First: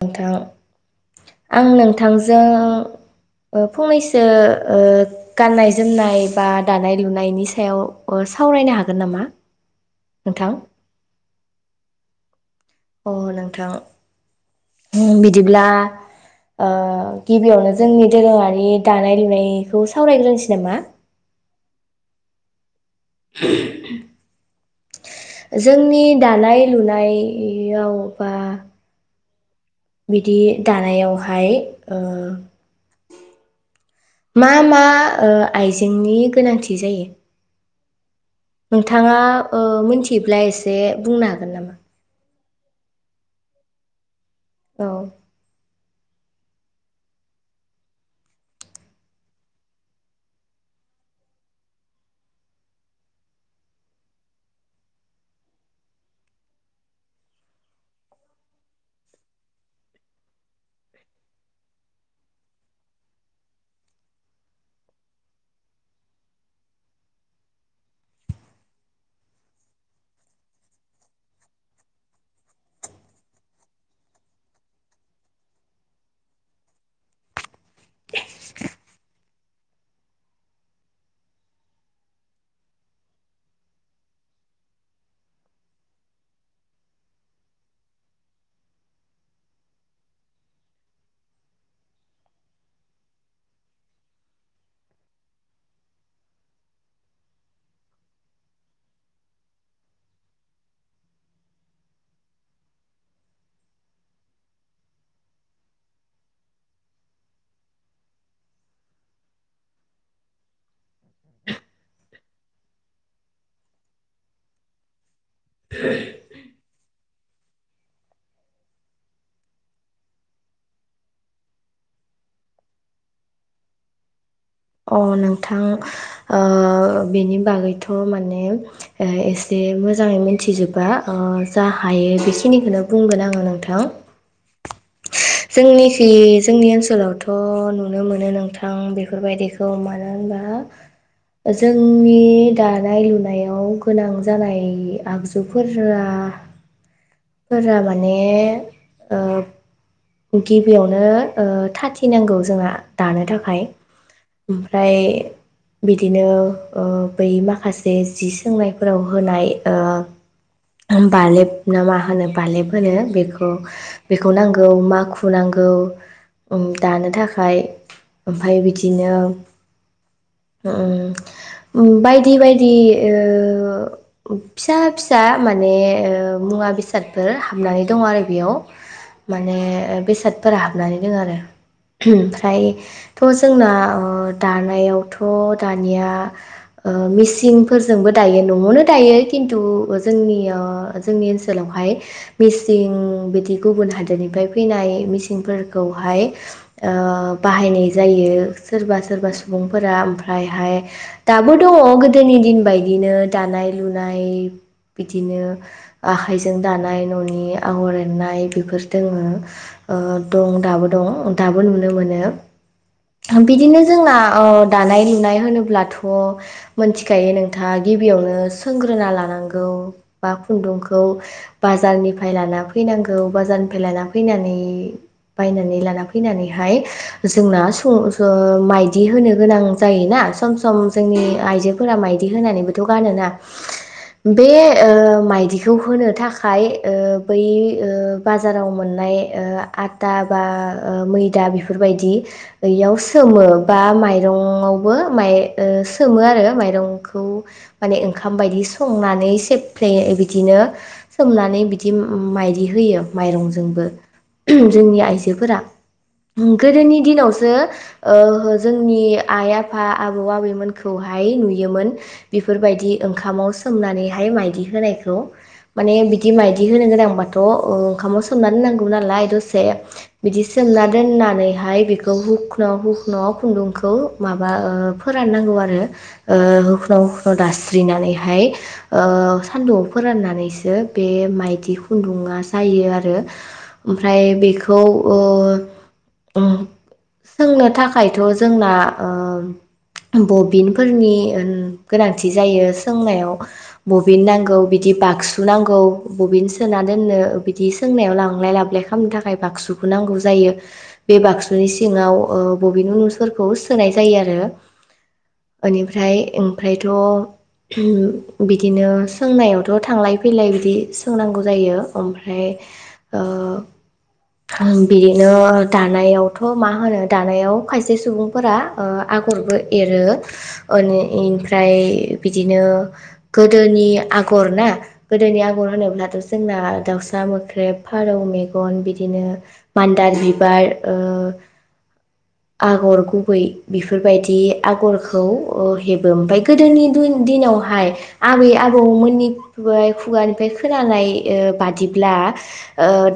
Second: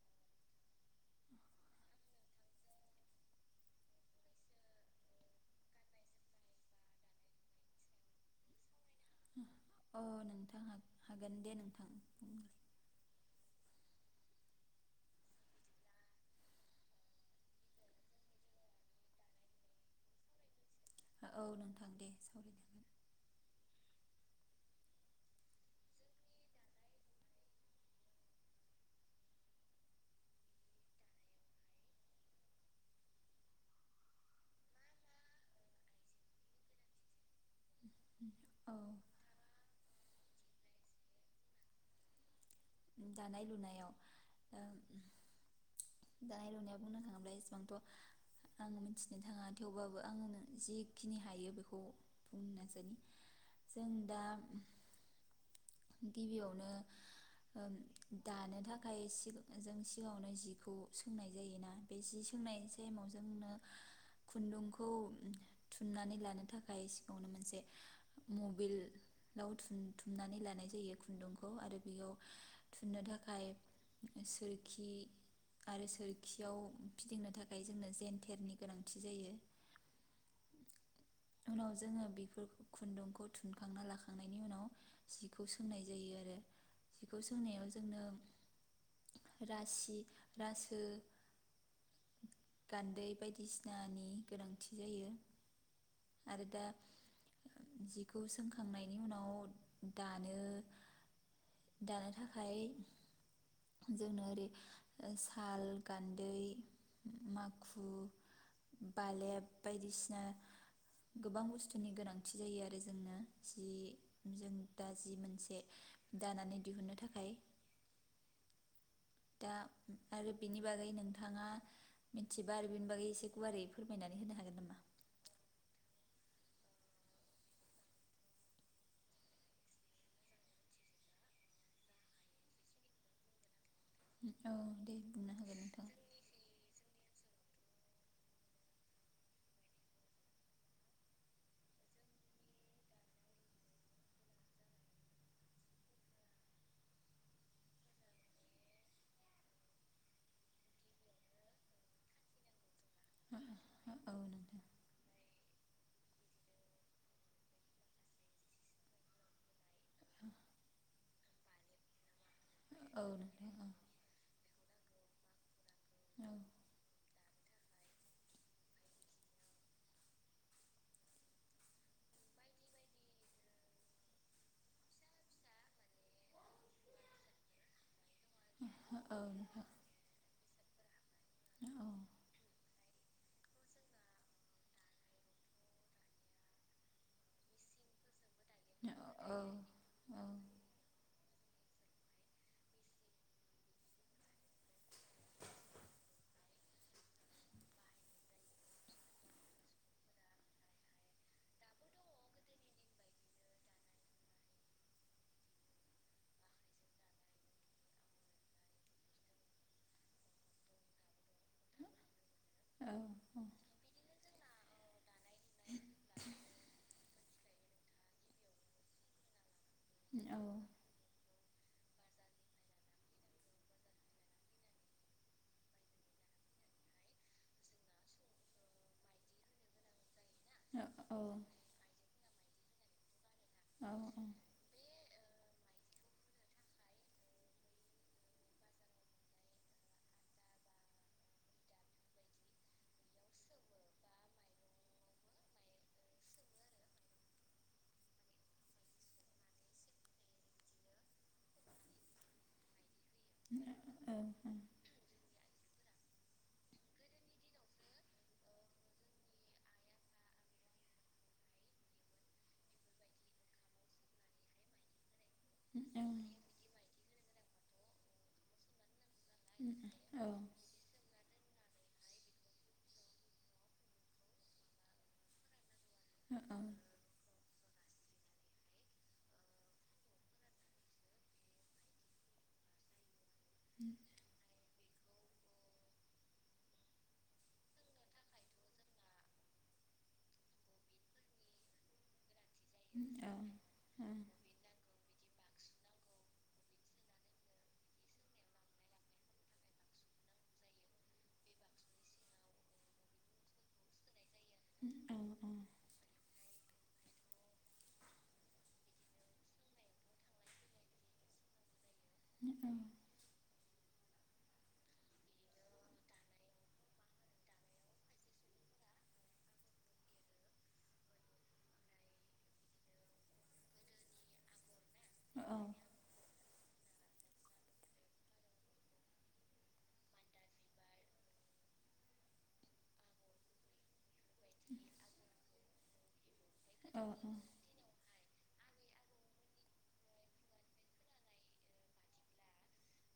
नोंथां आं नोंथांजों ओ फंनैसो ओ गाननाय - जोमनाय बा दानाय - लुनायनि सायाव सावरायनो हागोन नामा अ नोंथां हा गोन दे नोंथां अ नोंथां बिदिब्ला गिबियावनो जोंनि दोरोङारि दानाय लुनायखौ सावरायग्रोनोसै नामा औ नोंथां दे सावरायगोन जोंनि दानाय लुनायाव बा बिदि दानायावहाय ओ मा मा आइजेंनि गोनांथि जायो हागोन औ नोंथांङा मोन बिदिब्ला एसे बुंनो हागोन नामा? दानाय लुनायाव ओ औ दानाय लुनाया बुंनो थांङोब्ला एसेबांथ' आं मिथिनो थांङा थेवबाबो आंङो जिखिनि हायो बेखौ बुंनो नाजायो जों दा गिबियावनो दानो थाखाय जों सिगांङावनो जिखौ सोंनाय जायोना बे जि सोंनाय टाइमाव जोंनो खुन्दुंखौ थुमनानै लानो थाखाय सिगाङावनो मोनसे मबलाव थ थुमनानै लानाय जायो खुन्दुंखौ आरो बेयाव थुननो थाखाय सोरखि आरो सोरखियाव फिदिंनो थाखाय जोंनो जेनथेरनि गोनांथि जायो उनाव जोंङो बेफोरखौ खुन्दुंखौ थुनखांना लाखांनायनि उनाव जिखौ सोंनाय जायो आरो जिखौ सोंनायाव जोंनो रासि रासो गान्दै बायदिसिनानि गोनांथि जायो आरो दा जिखौ सोंखांनायनि उनाव दानो दानो थाखाय जोंनो ओरै साल गान्दै माखु बालेब बायदिसिना गोबां बुस्थुनि गोनांथि जायो आरो जोंनो जि जों दा जि मोन दानानै दिहुननो थाखाय दा आरो बिनि बागै नोंथांङा मिथिबा आरो बेनि बागै एसे गुवारै फोरमायनानै होनो हागोन नामा? अ नोंथां ओ बेनि बागैथ' माने ओ एसे मोजाङै मोनथिजोबा ओ जा हायो बेखिनिखोनो बुंगोन आङो नोंथां [inaudible] बुंनो हागोन नोंथां थ' नुनो मोनो नोंथां बेफोरबायदिखौ मानो होनबा जोंनि दानाय-लुनायाव गोनां जानाय आगजुफोरा फोरा माने ओ गिबियावनो ओ थाथि नांगौ जोंहा दानो औ थाखाय नोंथां औ नोंथां ओमफ्राय बिदिनो ओ बै माखासे जि सोंनायफोराव होनाय ओ बालेब ना मा होनो बालेब होनो बेखौ बेखौ नांग उमा खुनांग [unintelligible] ओम दानो थाख फाय ओमफाय बिदिनो ओम बायदि बायदि ओ फिसा फिसा माने ओ मुवा-बेसादफोर हाबनानै दङ' आरो बेयाव औ औ माने नोंथां बेसादफोरा हाबनानै दोङो आरो औ औ [unintelligible] ओमफ्राय थ' जोंना दानायावथ' दानिया ओ मेसिंफोरजोंबो दायो न'वावनो दायो किनतु जोंनिया जोंनि सोलावहाय मिसिं बिदि गुबुन हा दोरनिफ्राय फैनाय मेचिनफोरखौहाय ओ बाहायनाय जायो सोरबा सोरबा सुबुंफोरा ओमफ्रायहाय दाबो दङ' गोदोनि दिन बायदिनो दानाय- लुनाय बिदिनो आखाइजों दानाय न'नि आगर एरनाय बेफोर दोङो ओ दं दाबो दं दाबो नुनो मोनो बिदिनो जोंना अ दानाय-लुनाय होनोब्लाथ' मोनथिखायो नोंथाङा गिबियावनो सोंग्रोना लानांगो- गौ बा खुनदुंखौ बाजारनिफ्राय लाना फैनांगौ बाजारनि फाय लाना फैनानै बायनानै लाना फैनानैहाय जोंना [unintelligible] माइदि होनो गोनां जायोना सम सम जोंनि आइजोफोरा मायदि होनानैबो थ' गानोना बे ओ माइदि बेखौ होनो थाखाय ओ बै ओ बा जाराव मोननाय ओ आटा बा ओ मैदा बेफोरबायदि याव सोमो बा माइरंआवबो माइ ओ सोमो आरो माइरंखौ माने ओंखाम बायदि संनानै सेफ्ले बिदिनो सोमनानै बिदि माइदि होयो। माइरंजोंबो [unintelligible] जोंनि आइजोफोरा गोदोनि दिनावसो ओ जोंनि आइ आफा आबौ आबैमोनखौहाय नुयोमोन बेफोरबायदि ओंखामाव सोमनानैहाय माइदि होनायखौ माने बिदि माइदि होनो गोनांबाथ' द' ओ ओंखामाव सोमना दोननांगौ नालाय दसे बिदि सोमना दोननानैहाय खौ हुख्न'हुख्न'खुनदुंखौ माबा ओ फोराननांगौ आरो औ ओ औ हुख्न' हुख्न' दास स्रिनानैहाय ओ सानदुङाव फोराननानैसो बे मायदि खुनदुङा जायो आरो ओमफ्राय बेखौ सोंनो थाखायथ' जोंना बबिनफोरनि गोनांथि जायो औ सोंनायाव बबिन नांगौ बिदि बागसु नांगौ बबिन सोना दोननो बिदि सोंनायाव लांलाय लाबोलाय खालामनो थाखाय बाक्सुखौ नांगौ जायो बे बाक्सुनि सिङाव बबिन [unintelligible] फोरखौ सोनाय जायो आरो औ बेनिफ्राय ओमफ्रायथ' बिदिनो सोंनायावथ' थांलाय फैलाय बिदि सोंनांगौ जायो ओमफ्राय बिदिनो दानायावथ' मा होनो दानायाव खायसे सुबुंफोरा आगरबो एरो ओमफ्राय बिदिनो गोदोनि आगर ना गोदोनि आगर होनोब्लाथ' जोंना दाउ सा मोख्रेब, फारौ मेगन बिदिनो मान्दार बिबार आगर गुबै बिफोरबायदि आगरखौ [unintelligible] ओमफ्राय गोदोनि दिनावहाय आबै आबौमोननि खुगानिफ्राय खोनानाय बादि ब्ला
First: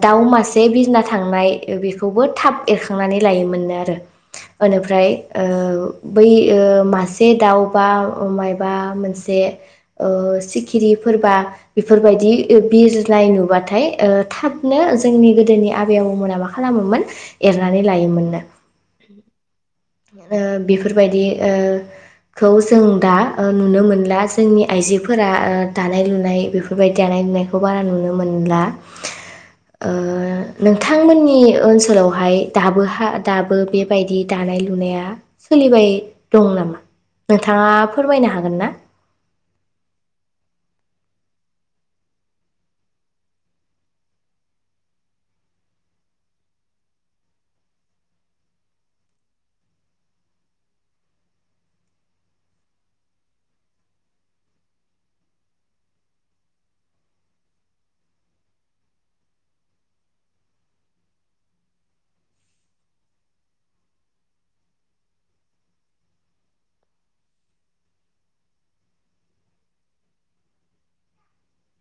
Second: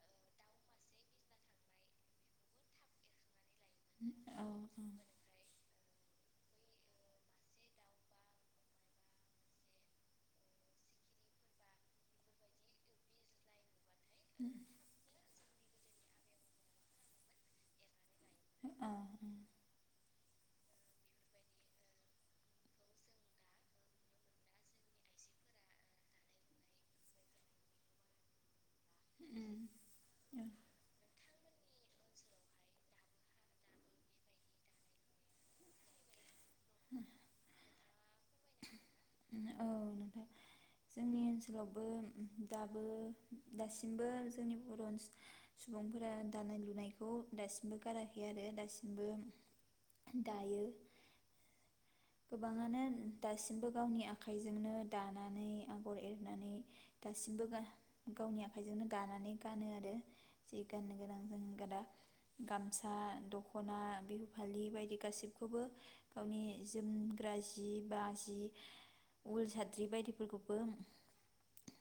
दाउ मासे बिरना थांनाय बेखौबो थाब एरखांनानै लायोमोन आरो औ ओनिफ्राय बै मासे दाउ बा मायबा मोनसे सिखिरिफोरबा बेफोरबायदि बिरनाय नुबाथाय [unintelligible] थाबनो जोंनि गो गोदोनि आबै आबौमोना मा खालामोमोन एरनानै लायोमोननो [unintelligible] बेफोरबायदिखौ जों दा नुनो मोनला जोंनि आइजोफोरा दानाय लुनाय बेफोरबायदि दानाय लुनायखौ बारा नुनो मोनला नोंथांमोननि ओनसोलावहाय दाबो दाबो बेबायदि दानाय लुनाया सोलिबाय दं नामा नोंथाङा फोरमायनो हागोन हागोनना औ नोंथां जोंनि ओनसोलावबो दाबो दासिमबो जोंनि बर' सुबुंफोरा दानाय लुनायखौ दासिमबो गाराखै आरो दासिमबो दायो गोबाङानो दासिमबो गावनि आखाइजोंनो दानानै आगर एरनानै दासिमबो गावनि आखाइजोंनो दानानै गानो आरो जि गाननो गोनां [unintelligible] गामसा दख'ना बिहु फालि बायदि गासिबखौबो गावनि जोमग्रा जि बा जि उल साद्रि बायदिफोरखौबो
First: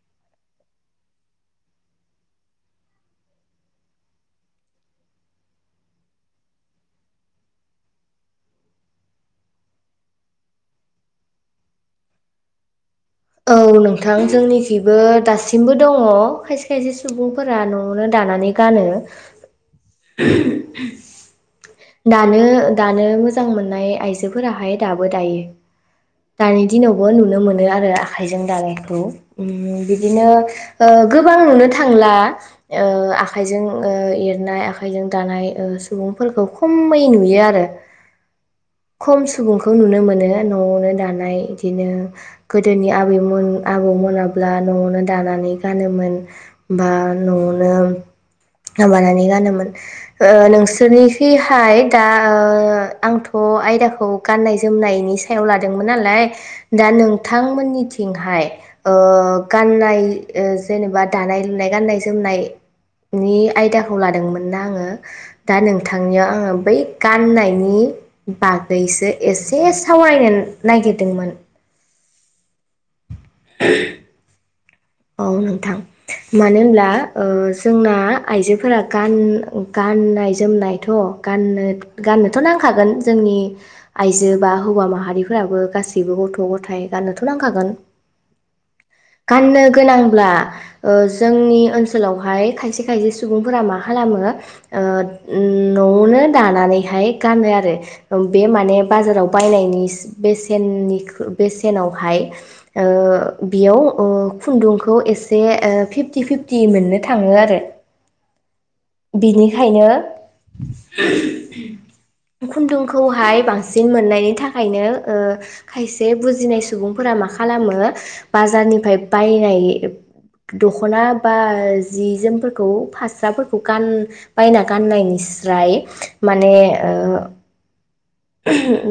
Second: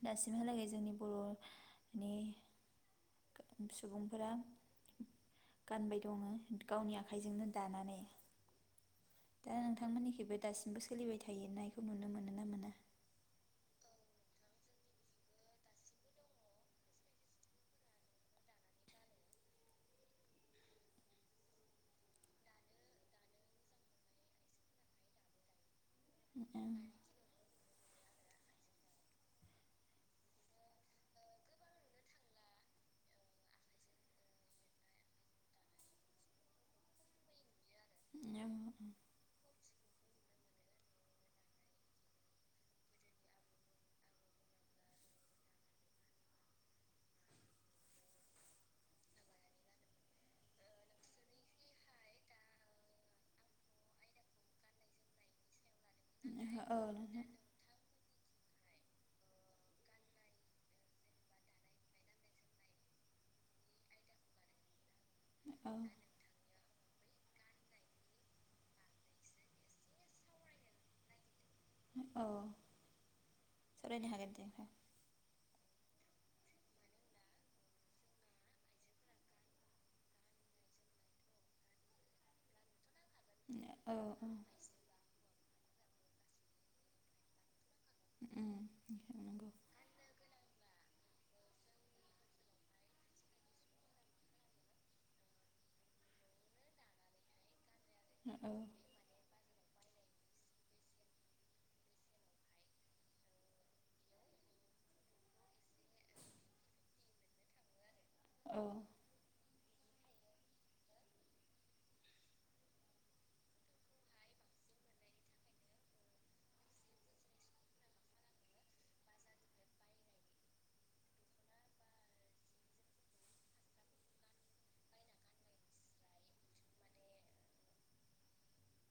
दासिमहालागै जोंनि बर'नि सुबुंफोरा गानबाय दङ गावनि आखाइजोंनो दानानै दा नोंथांमोननिखैबो दासिमबो सोलिबाय थायो नायखौ नुनो मोनो ना मोना औ नोंथां जोंनिखिबो दासिमबो दङ खायसे खायसे सुबुंफोरा न'आवनो दानानै गानो दानो दानो मोजां मोननाय आइजोफोराहाय दाबो दायो दानि दिनावबो नुनो मोनो आरो आखाइजों दानायखौ उम बिदिनो ओ गोबां नुनो थांला ओ आखाइजों ओ एरनाय आखाइजों दानाय ओ सुबुंफोरखौ खमै नुयो आरो खम सुबुंखौ नुनो मोनो न'वावनो दानाय इदिनो गोदोनि आबैमोन आबौ मोनाब्ला न'वावनो दानानै गानोमोन बा न'वावनो माबानानै गानोमोन ओ नोंसोरनि बैहाय दा ओ आंथ आयदाखौ गाननाय जोमनायनि सायाव लादों मोन नालाय औ दा नोंथां नोंथांमोननिथिंहाय ओ गाननाय जेनेबा दानाय लुनाय गाननाय जोमनायनि आयदाखौ लादोंमोन ना आङो औ या आङो बै गाननायनि बागैसो एसे सावरायनो नागिरदोंमोन औ सायनो हागोन दे औ नोंथां मानो होनब्ला जोंना आइजोफोरा गान गाननाय जोमनायथ गाननो गाननोथ नांखागोन जोंनि औ औ आइजो बा हौवा माहारिफोराबो गासैबो गैबो गथ' गथाय गाननोथ नांखागोन उम नंगौ गाननो अब्ला जोंनि ओनसोलावहाय खायसे खायसे सुबुंफोरा मा खालामो ओ उम न'आवनो दानानैहाय गानो आरो ओ औ बे माने बाजाराव बायनायनि बेसेननि खो बेसेनावहाय ओ बेयाव ओ खुन्दुंखौ एसे फिफ्टि फिफ्टि मोननो थाङो आरो औ बेखायनो खुन्दुंखौहाय बांसिन मोननायनि थाखायनो ओ खायसे बुजिनाय सुबुंफोरा मा खालामो बाजारनिफ्राय बायनाय दखना बा जि जोमफोरखौ फास्राफोरखौ गान बायना गाननायनिस्राय माने ओ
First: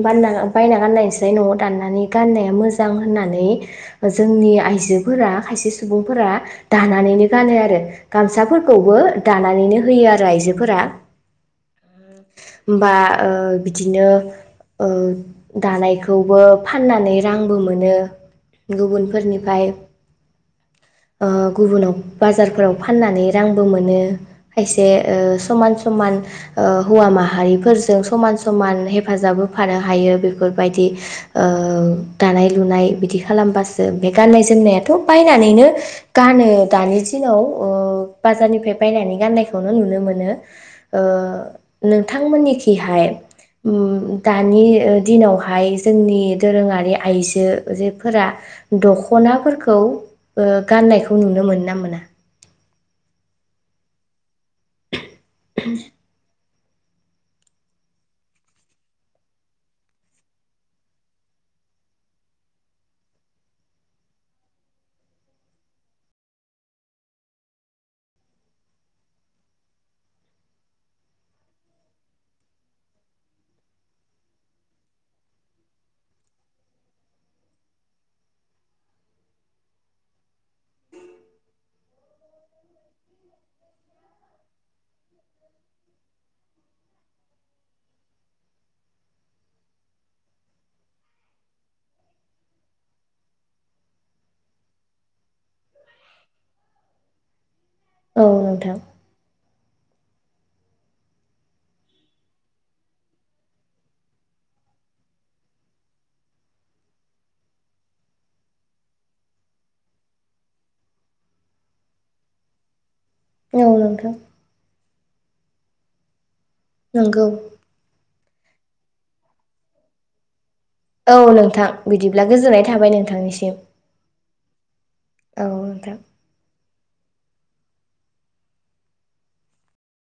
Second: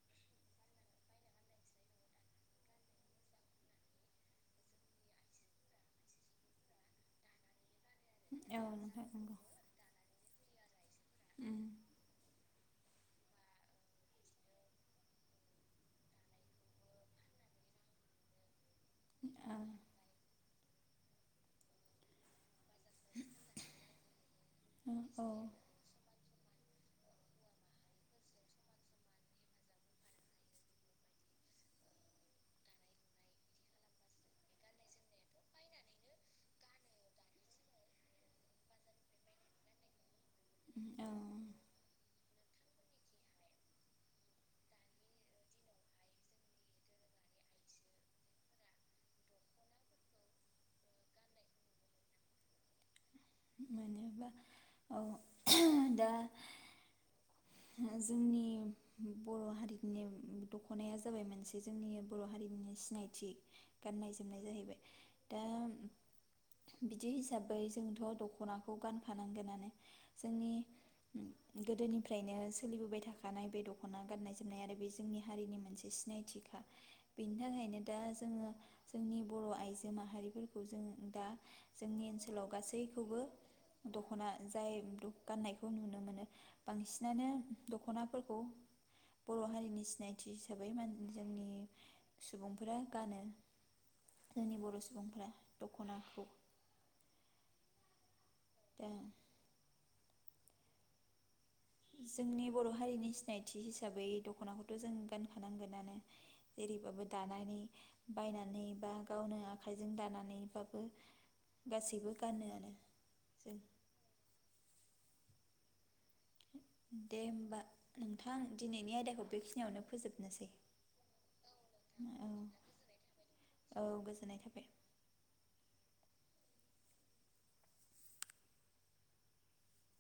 बायना गाननायनिस्राय न'वाव दाननानै गाननाया मोजां होननानै जोंनि आइजो फोर खायसे सुबुंफोरा दानानैनो गानो आरो औ गामसाफोरखौबो नोंथां नंगौ दानानैनो होयो आरो आइजो फोरा उम होमबा ओ बिदिनो दानायखौबो फाननानै रांबो मोनो गुबुनफोरनिफ्राय ओ गुबुनाव बाजारफोराव फाननानै रांबो मोनो खायसे औ समान समान ओ हौवा माहारिफोरजों समान समान हेफाजाब होफानो हायो बेफोरबायदि ओ दानाय लुनाय बिदि खालामबासो बे गाननाय जोमनायाथ बायनानैनो गानो दानि दिनाव ओ बाजारनिफ्राय बायनानै गाननायखौनो नुनो मोनो औ ओ नों थांमोननिखिहाय उम दानि ओ दिनावहाय जोंनि दोरोङारि आइजोफोरा दखनाफोरखौ ओ गाननायखौ नुनो मोनोना मोना? [unintelligible] दा [unintelligible] जोंनि बर हारिनि दखनाया जाबाय मोनसे जोंनि बर हारिनि सिनायथि गाननाय जोमनाय जाहैबाय दा बिदि हिसाबै जोंथ दखनाखौ गानखानांगोनानो जोंनि गोदोनिफ्रायनो सोलिबोबाय थाखानाय बे दखना गाननाय जोमनाय आरो बे जोंनि हारिनि मोनसे सिनायथिखा बेनि थाखायनो दा जोङो जोंनि बर आइजो माहारिफोरखौ जों दा जोंनि ओनसोलाव गासैखौबो दखना जाय गाननायखौ नुनो मोनो बांसिनानो दखनाफोरखौ बर हारिनि सिनायथि हिसाबै मा जोंनि सुबुंफोरा गानो जोंनि बर सुबुंफोरा दखनाखौ औ नोंथां दा जोंनि बर हारिनि सिनायथि हिसाबै दखनाखौथ जों गानखानांगोनानो जेरैबाबो दानानै बायनानै बा गावनो आखाइजों दानानैबाबो गासैबो गानोआनो जों औ नोंथां दे नंगौ होमबा नों नोंथां दिनैनि आयदाखौ बेखिनियावनो फोजोबनोसै औ नोंथां बिदिब्ला औ गोजोननाय थाबाय नोंथांनिसिम औ गोजोननाय थाबाय औ नोंथां